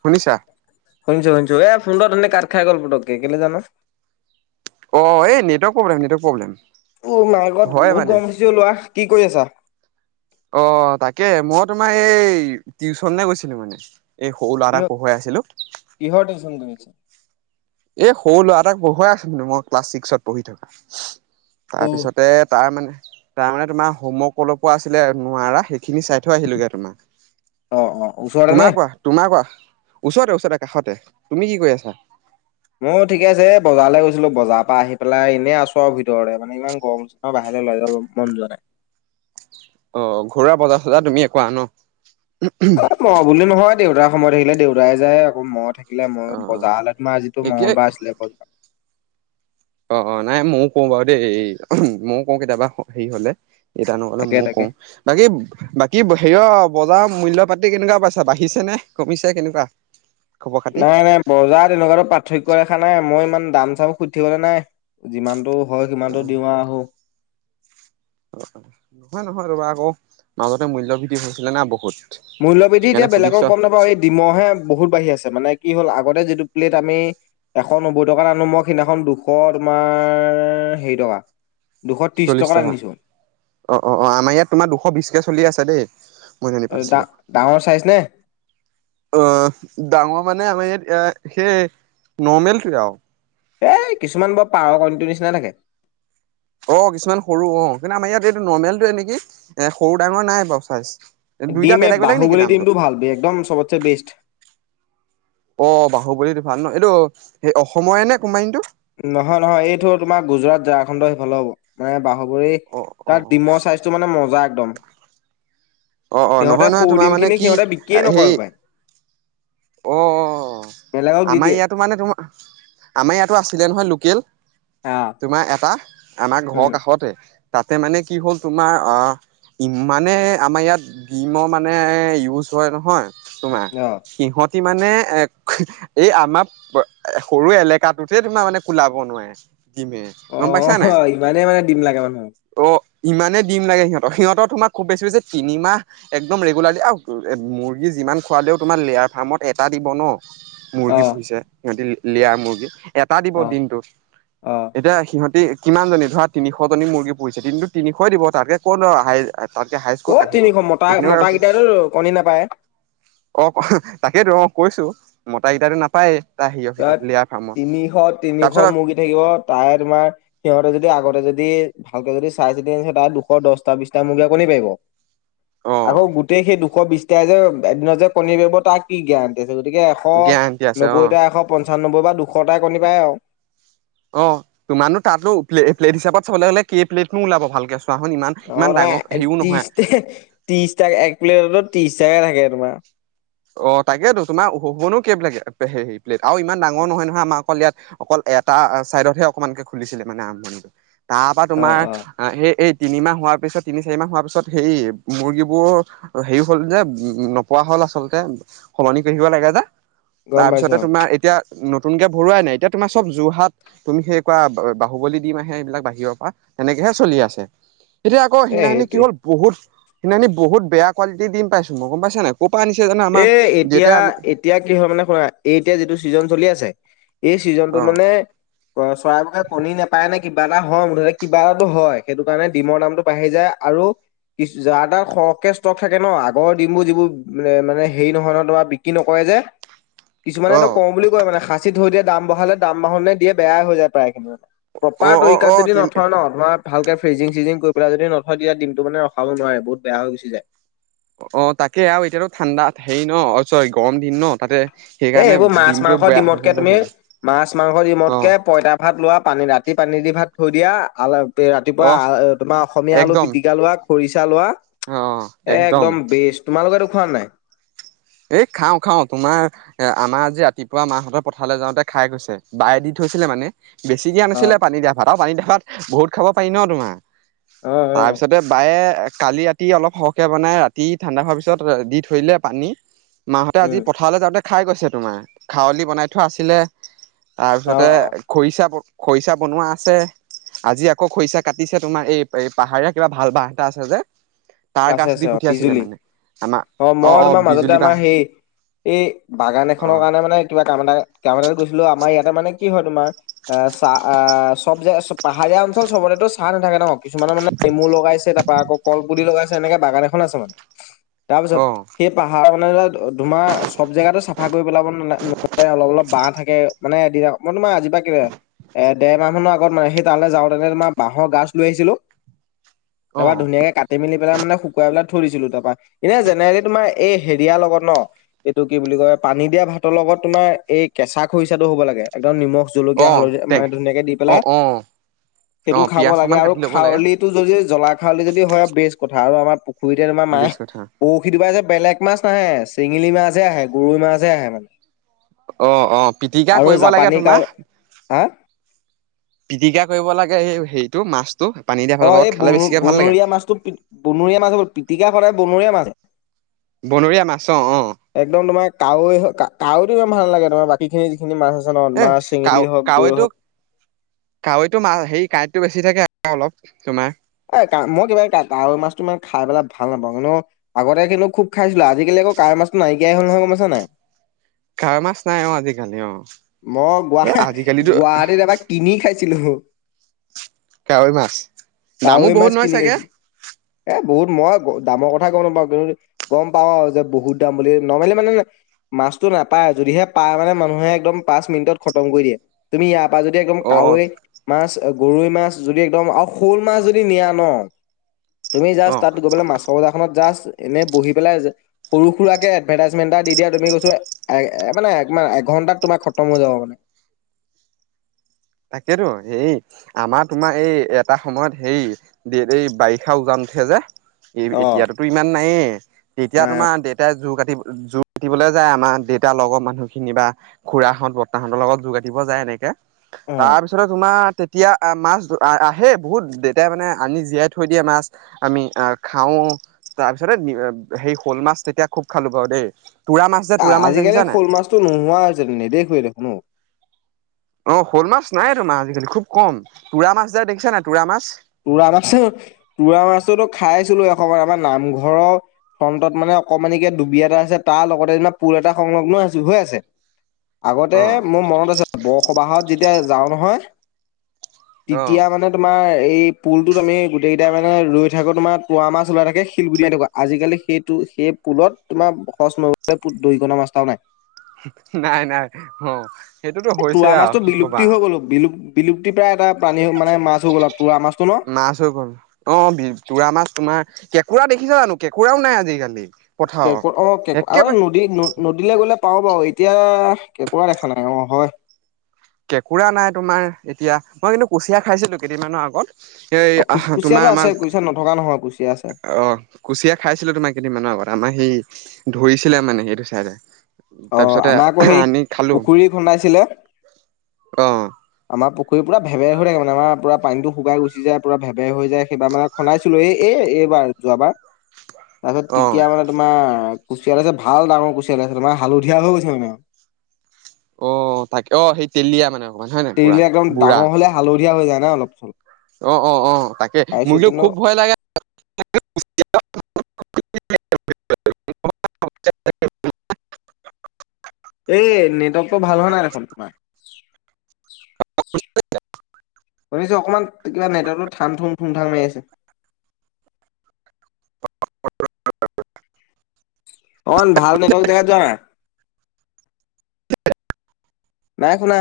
শুনিছা? শুনিছোঁ শুনিছোঁ এ ফোনটো ওথনী কাট খায় গ'ল পতকে কেলে জানোঁ। অহ, এই নেটৱৰ্ক প্ৰব্লেম নেটৱৰ্ক প্ৰব্লেম। ওহ মাইগত হয় বহুত মানে গৰম দিছে অহ, ল'ৰা। কি কৰি আছা? অহ, তাকে মই তোমাৰ এই টিউচনলে গৈছিলোঁ মানে। এই সৰু ল'ৰা কিহৰ এটাক পঢ়োৱাই আছিলোঁ। কিহৰ টিউচন কৰি আছ? এই সৰু ল'ৰা এটাক পঢ়োৱাই আছিলোঁ মই, ক্লাছ ছিক্সত পঢ়ি থকা। তাৰপিছতে তাৰ মানে, তাৰ মানে তোমাৰ হোমৱৰ্ক অলপো আছিলে নোৱাৰা সেইখিনি চাই থৈ আহিলো গে তোমাৰ। অ' অ' ওচৰতে নে? তোমাৰ কোৱা? তোমাৰ কোৱা? ওচৰতে-ওচৰতে কাষতে। তুমি কি কৰি আছা? মই ঠিক আছে, এ বজাৰলৈ গৈছিলোঁ বজাৰ পৰা আহি পেলাই এনেই আছোঁ আৰু ভিতৰতে। মানে ইমান গৰম-চৰম বাহিৰলৈ ওলাই যাব মন যোৱা নাই। অহ, ঘৰুৱা বজাৰ-চজাৰ তুমিয়ে কৰা ন'। অ' মই বুলি নহয়, দেউতাৰ সময়ত থাকিলে দেউতাই যায় আকৌ মই থাকিল থাকিলে মই অ অ বজাৰলে তোমাৰ যিটো একে মঙ্গলবাৰ আছিলে অ', অ', নাই মইয়ো কওঁ বাৰু দেই, মইয়ো কওঁ কেতিয়াবা হেৰি হ'লে। এতিয়া নহ'লে তাকে মইয়ো তাকে। কওঁ বাকী বাকী হেৰি অহ, বজাৰৰ মূল্য পাতি কেনেকুৱা পাইছা বাঢ়িছে নে কমিছে কেনেকুৱা? খবৰ খাতি নাই, নাই বজাৰ তেনেকুৱাতো পাৰ্থক্য দেৰেখা নাই মই ইমান দাম চাম সুধিবলৈ নাই। যিমানতটো হয়, অ সিমানটো দিওঁ হ নহয়, নহয় ৰ'বা আকৌ মাজতে মূল্য ভৃদ্ধি হৈছিলে না বহুত। মূল্যবৃদ্ধি সেইকাৰণে এতিয়া সুধিছ বেলেগক গম, নাপাওঁ এই ডমহে বহুত বাঢ়ি আছে মানে কি হ'ল, আগতে যিটো প্লেট আমি এশ নব্বৈ টকাৰ আনো মই, সিদিনাখন দুশ তোমাৰ হেৰি টকা। দুশ ত্ৰিশ চল্লিশ টকাত টকা আনিছো অ, অ, অ, আমাৰ ইয়াত তোমাৰ দুশ বিছকে চলি আছে ডা দেই। [inaudible] ডাঙৰ চাইজ নে অ, ডাঙৰ মানে আমাৰ ইয়াত, সেই নৰ্মেলটোৱে আৰু। এই, কিছুমান বৰ পাৰৰ কনিটো নিচিনা থাকে। অ, কিছুমান সৰু অ, কিন্তু আমাৰ ইয়াত এইটো নৰ্মেলটোৱে নেকি এ সৰু-ডাঙৰ নাই বাৰু চাইজ দুইটা ডিম এ, বেলেগ বেলেগ বাহু নেকি বুলি দামটো? ডিমটো ভাল একদম চবতে বেষ্ট। অ, বাহুবলী ভাল ন এইটো সেই অসমৰে নে কোম্পানীটো। নহয়, নহয় এইটো তোমাৰ গুজৰাট ঝাৰখণ্ডৰ সিফালে হ'ব। মানে বাহুবৰী, অ অ অ তাৰ ডিমৰ চাইজটো মানে মজা একদম। অ অ নহয় সিহঁতে নহয় সৰু তোমাৰ মানে ডিমখিনি কি সিহঁতে বিকিয়ে নকৰে হেৰি হপাই অ, অ, বেলেগক দি আমাৰ দিয়ে ইয়াতো মানে তোমাৰ, আমাৰ ইয়াতো আছিলে নহয় লোকেল। অ, তোমাৰ এটা আমাৰ ঘৰৰ কাষতে তাতে মানে কি হ'ল তোমাৰ আহ ইমানে আমাৰ ইয়াত ডিমৰ মানে ইউজ হয়, নহয় তোমাৰ অ সিহঁত মানে এ এই আমাৰ সৰু এলেকাটোতে তোমাৰ মানে কোলাব নোৱাৰে। [unintelligible] অ, নাই ইমানে মানে দিম লাগে মানুহক অ, ইমানেই দিম লাগে সিহঁতৰ সিহঁতৰ, তোমাক খুব বেছি যে তিনিমাহ। একদম ৰেগুলাৰলি আৰু মুৰ্গী যিমান খোৱালেও, তোমাৰ লেয়াৰ ফাৰ্মত এটা দিব ন, মুৰ্গী অ' পুহিছে সিহঁতি লয়াৰ মুৰ্গী এটা দিব অ' দিনটোত, অ' এতিয়া সিহঁতি কিমানজনী ধৰা তিনিশজনী মুৰ্গী পুহিছে, দিনটোত তিনিশ ই দিব তাতকৈ হাই তাতকে হাইচ ক'ত, আহিব ন তিনিশ মতা সেইখিনি আছে। মতাকেইটাইতো কণী নাপায় অ, ক- তাকেইেতো অ, কৈছো মতা কেইটো নাপায়। তাত তিনিশ- তিনিশ তাৰপিছত মুৰ্গী থাকিব তাৰে তোমাৰ সিহঁতে যদি আগতে যদি ভালকে যদি চাই চিতি আনিছে তাহ দুশ দহটা, বিছটা মুূৰ্গা কণী পাৰিব। আকৌ অ গোটেই সেই দুশ বিশটাই যে, এদিন যে কণী দিব তাক কি গেৰাণ্টি আছে, গতিকে এশ গেৰাণ্টি আছে অ নব্বৈটা এশ পঞ্চান্ব্বৈ বা দুশটা কণী পাৰে আৰু। অ, তোমাৰনো তাত প্লেট হিচাপত চাবলৈ হ'লে কেই প্লেট নো ওলাব ভালকে চোৱাচোন ইমান অ, ইমান ডাঙৰ তোমাৰ হেৰিও নহয় ত্ৰিশ, ত্ৰিশ এক প্লেটো ত্ৰিশ টাকাই থাকে, তোমাৰ। অ, তাকেতো তোমাৰ হোনো কেব লাগে হেৰি প্লেট আৰু ইমান ডাঙৰ নহয়, নহয়, আমাৰ অকল ইয়াত। অকল এটা চাইদতহে অকমানকে খুলিছিলে মানে আৰম্ভণিটো তাৰ পৰা অ' তোমাৰ অ' সেই এই তিনিমাহ হোৱাৰ পিছত তিনি চাৰি মাহ হোৱাৰ পিছত সেই মুৰ্গীবোৰ হেৰি হ'ল, যে উম, নপোৱা হ'ল আচল তে, সলনি কৰি থাকিব লাগে, যে গম তাৰ পাইছো পিছতে অ' তোমাৰ এতিয়া। নতুনকে ভৰোৱাই নাই, এতিয়া তোমাৰ চ'ব যোৰহাট তুমি সেই কোৱা, বাহুবলী ডিম আহে। এইবিলাক বাহিৰৰ পৰা তেনেকেহে চলি আছে। এতিয়া আকৌ এ সিনানি কি সেইটোৱে হ'ল বহুত সিনািনি বহুত বেয়া কোৱালিটি ডিম পাইছোঁ, মই গম পাইছা নে নাই ক'ৰ পৰা এ এতিয়া আনিছে। [unintelligible] এতিয়া কি হয় মানে শুনা এই এতিয়া যিটো ছিজন চলি আছে, এই চিজনটোত অ মানে চৰাইবোৰে কণী নেপায় নে কিবা এটা হয়, মুঠতে কিবাটো হয়, সেইটো কাৰণে ডিমৰ দামটো বাঢ়ি যায, আৰু কি, যাৰ তাত সৰহকে ষ্টক থাকে, ন আগৰ ডিমবোৰ যিবোৰ মানে হেৰি নহয়, বিক্ৰী নকৰে যে অ কিছুমানেটো কওঁ বুলি কয় মানে সা সাঁচি থৈ দিয়ে। দাম বঢ়ালে, দাম বঢ়ালৈ বেয়াই হৈ যায় প্ৰায়খিনি। অ প্ৰপাৰ অ তৰিকাত অ যদি নথয় ন তোমাৰ ভালকে ফ্ৰিজিং চিজিং কৰি পেলাই যদি নথয়। তেতিয়া দিনটো মানে ৰখাব নোঁৱাৰে, বহুত বেয়া হৈ গুছি যায়। অ' তাকে আৰু এতিয়াতো ঠাণ্ডাত হেৰি ন অ' চৰি গৰম দিন ন তাতে এই সেইকাৰণে এইবোৰ মাছ, ডিমটো মাংস, বেয়া হৈ ডিমতকে তুমি চাগে মাছ, মাংস, অ ডিমতকে পঁইতা ভাত লোৱা পানী ৰাতি পানী দি ভাত থৈ দিয়া, আল ৰাতিপুৱা অ আ তোমাৰ অসমীয়া আলু একদম পিটিকা লোৱা, খৰিচা লোৱা এ একদম বেষ্ট তোমালোকেতো খোৱানে নাই? এই খাওঁ, খাওঁ, তোমাৰ এ আমাৰ আজি ৰাতিপুৱা মাহঁতৰ পথাৰলৈ যাওঁতে খাই গৈছে, বায়ে দি থৈছিলে মানে। বেছিকে অ', আনিছিলে পানী দিয়া ভাত আৰু পানী দিয়া ভাত বহুত খাব পাৰি ন তোমাৰ। অ', অ'। তাৰপিছতে বায়ে কালি ৰাতি অলপ সৰহকৈ বনাই ৰাতি ঠাণ্ডা হোৱাৰ পিছত দি থৈদিলে পানী। মাহঁতে আজি উম, পথাৰলৈ যাওঁতে খাই গৈছে, তোমাৰ খাৱলি বনাই থোৱা আছিলে। তাৰপিছতে, অ', খৰিচা খৰিচা বনোৱা আছে। আজি আকৌ খৰিছা কাটিছে, তোমাৰ এই এই পাহাৰীয়া কিবা ভাল বাঁহ এটা আছে যে তাৰ আছে গাছ দি আছে অ' পঠিয়াইছিলে বিজুলী। মানে আমাৰ মই অ' অ'। তোমাৰ আমাৰ মাজতে বিজুলী বাঁহ সেই এই বাগান এখনৰ কাৰণে মানে কিবা কাম এটা কাম এটাত গৈছিলোঁ। আমাৰ ইয়াতে মানে কি হয় তোমাৰ আ চাহ আহ চ'ব জে পাহাৰীয়া অঞ্চল চবৰেতো চাহ নেথাকে ন। কিছুমানৰ মানে নেমু লগাইছে, তাৰপা আকৌ কলপুলি লগাইছে, এনেকে বাগান এখন আছে মানে তাৰ পিছত অ সেই পাহাৰ খনে দুমাহচ চ'ব জেগাতো চাফা কৰি পেলাব ন নোৱাৰে অলপ অলপ বাঁহ থাকে মানে এদিনা মই তোমাৰ আজি পৰা এ দেৰ মাহ মানৰ আগত মানে সেই তালৈ যাওঁ তেনে তোমাৰ বাঁহৰ গাজ লৈ আহিছিলোঁ। অ তাৰপা বা অ ধুনীয়াকে কাটি মেলি। পেলাই মানে শুকুৱাই পেলাই থৈ দিছিলোঁ। তাৰপা, এতিয়া জেনেৰেলি তোমাৰ এই হেৰিয়া লগত ন। এইটো কি বুলি কয় পানী দিয়া ভাতৰ লগত তোমাৰ এই কেঁচা খৰিচাটো হ'ব লাগে, একদম নিমখ জলকীয়া অ', হালধি তে মানে ধুনীয়াকে দি পেলাই, অ', অ', সেইটো অ', খাব পিয়াজ লাগে অকমান আৰু কাটি ল'ব লাগে খাৱলিত টো যদি যদি জলা খাউলি যদি হয় বেছ কথা আৰু আমাৰ পুখুৰীতে তোমাৰ মায়ে বেছ কথা বহু [unintelligible] যে বেলেগ মাছ নাহে চেঙেলি মাছে হে আহে গৰৈ মাছহে আহে মানে। অ' অ' পিটিকা আৰু কৰিব লাগে জাপানী কাৱৈ তোমাৰ হা পিটিকা কৰিব লাগে, এ হেৰিটো মাছ টো পানী [unintelligible] অ' এই ব খালে বেছিকে ভাল লাগে বনৰীয়া মাছটো পি বনৰীয়া মাছ পিটিকা বনায়ে বনৰীয়া মাছ। বনৰীয়া মাছ অ' অ'। একদম তোমাৰ কাৱৈ, কাৱৈ তো ইমান ভাল লাগে তোমাৰ বাকী সেইখিনি যিখিনি মাছ আছে ন এ তোমাৰ চেঙেলী হওঁক, গৰৈ হওঁক কাৱৈতটো মাছ হেৰি কাঁইটটো বেছি থাকে আৰু অলপ তোমাৰ। এ কা মই কিবা কাৱৈ মাছটো মানে খাই পেলাই ভাল নাপাওঁ। এনেও আগতে কিন্তু খুব খাইছিলোঁ। আজিকালি আকৌ কাৱৈ মছটো নাইকিয়া হ'ল নহয়, গ'ম পাছানে নাই? কাৱৈ মাছ নাই, অ'আজিকালি অ' মই এ আজিকালিতো গুৱ-গুৱাহাটীত এবাৰ কিনি খাইছিলোঁ। কাৱৈ মাছ, দামো বহুত নহয় কিনি খাইছিলো চাগে? এ বহুত মই দামৰ কথা গ'ম নাপাওঁ। কিন্তু গ'ম পাওঁ আৰু যে বহুত দাম বুলি নৰ্মেলি মানে মাছতটো নাপায়, যদিহে পায় মানে মানুহে একদম পাচ মিনিতত খতম কৰি দিয়ে, তুমি ইয়াৰ পৰা যদি অ', কাৱৈ মাছ গৰৈ মাছ যদি একদম আৰু শ'ল মাছ যদি নিয়া ন তুমি অ', জাচ অ'। তাত গ'লে মাছ খবজাখনত জাষ্ট এনেই বহি পেলাই সৰু সুৰাকে এডভাৰটাইজমেন্ট এটা দি দিয়া, তুমি কৈছোঁ এ মানে এঘণ্টাত তোমাৰ সত্য। কম হৈ যাব মানে। তাকেতো সেই আমাৰ তোমাৰ এই এটা সময়ত হেৰি দে এই বাৰিষা উজান উঠে যে এই অ এতিয়াতোতো ইমান নায়ে তেতিয়া নাই তোমাৰ দেউতাই জোৰ কাটি যোৰ কাতিবলে যায়। আমাৰ দেউতাৰ লগৰ মানুহখিনি, বা খুৰাহঁত বৰ্তাহঁতৰ লগ যোৰ কাতিব যায় এনেকে। অ তাৰপিছতে তোমাৰ তেতিয়া মাছ আহেই বহুত দেউতাই মানে আনি জীয়াই থৈ দিয়ে মাছ। আমি অ', খাও তাৰ পিছতে সেই শ'ল মাছ তেতিয়া খুব খালো বাৰু দেই। তোৰা মাছ যে, তোৰা মাছ আজিকালি দেখিছা নাই? শ'ল মাছটো নোহোৱা হৈ যেন নেদেখুৱে দেখুনো ঔ, অ', শ'ল মাছ নাই তোমা আজিকালি খুব কম তুৰা মাছ যে দেখিছা নাই তুৰা মাছ? তোৰা মাছ তোৰা মাছতো খাইছিলো এখময়ত আমাৰ নামঘৰৰ ফ্ৰণ্টত মানে অকমানিকে ডুবি এটা আছে তাৰ লগতে যে পুল এটা সংলগ্ন আছো হৈ আছে। আগতে অ মোৰ মনত আছে বৰসবাহত যেতিয়া যাওঁ নহয়। অ তেতিয়া মানে তোমাৰ এই পুলতোত আমি গোটেই কেইাই মানে ৰৈ থাকো তোমাৰ তৱা মাছ ওলাই থাকে শিল গুতি মাৰি থাকো। আজিকালি সেইটো সেই পুলত তোমাৰ সচ নলে দৰিকণা মাছটাও নাই। নাই-নাই অ' সেইটোতো হৈছে আৰু কি কবা আৰু। বিলু-বিলুপ্তি প্ৰায় এটা প্ৰানী মানে মাছ হৈ গ'ল তোৰা মাছটো ন? নাচ হৈ গ'ল। অ ', বি তোৰা মাছ তোমাৰ কেঁকোৰা দেখিছা জানো কেঁকোৰাও নাই আজিকালি। পথাৰত কেকোৰা অ, কে আৰু একেবাৰে নদী-নদী। নদীলৈ গ'লে পাওঁ বাৰু এতিয়া কেঁকোৰা দেখা নাই অ'হয়। কেঁকোৰা নাই তোমাৰ এতিয়া মই কিন্তু কুচিয়া খাইছিলো কেইদিনমানৰ আগত। এই অ কু আহ কুচিয়াটো তোমাৰ আছে আমাৰ কুচিয়া নথকা নহয় কুচিয়া আছে অ', কুচিয়া খাইছিলো তোমাৰ কেইদিনমানৰ আগত আমাৰ সেই ধৰিছিলে মানে সেইটো চাইডে। অ', তাৰপিছতে আমাৰ আকৌ সেই আনি খালো পুখুৰী খুন্দাইছিলে। অ', আমাৰ পুুৰী পুৰা ভেৰ হৈ থাক মানে আমাৰ পানীটো শুকাই গুচি যায়ুৰা ভেবে হৈ যায় সেইা মানে চলাইছিলো এই এ এইবাৰ যোৱাবাৰ। তাৰপিছত অ তেতিয়া মানে তোমাৰ কুচিয়াল আছে ভাল ডাঙৰ কুচিয়াল আছে তোমাৰ হালধীয়া হৈ গৈছে মানে আৰু। অ'তাকে অ, সেই তেলীয়া মানে অকমান হয় নে পুৰা তেৰিলে একদম বুঢ়া। ডাঙৰ হলে হালধীয়া হৈ যায় না অলপ চলপ। অ', অ', অ, তাকে পাইছো মোৰ কিন্ত কিন্তু খুব ভয়। এ [unintelligible] এই নেটৱৰ্কতটো ভাল হয় নাই দেখোন তোমাৰ? শুনিছে অকমান কিবা নেটটো ধান থুম-থুম থাম মাৰি আছে। অ, ভাল নেটৱৰ্ক দেখা যোৱা না। নাই শুনা।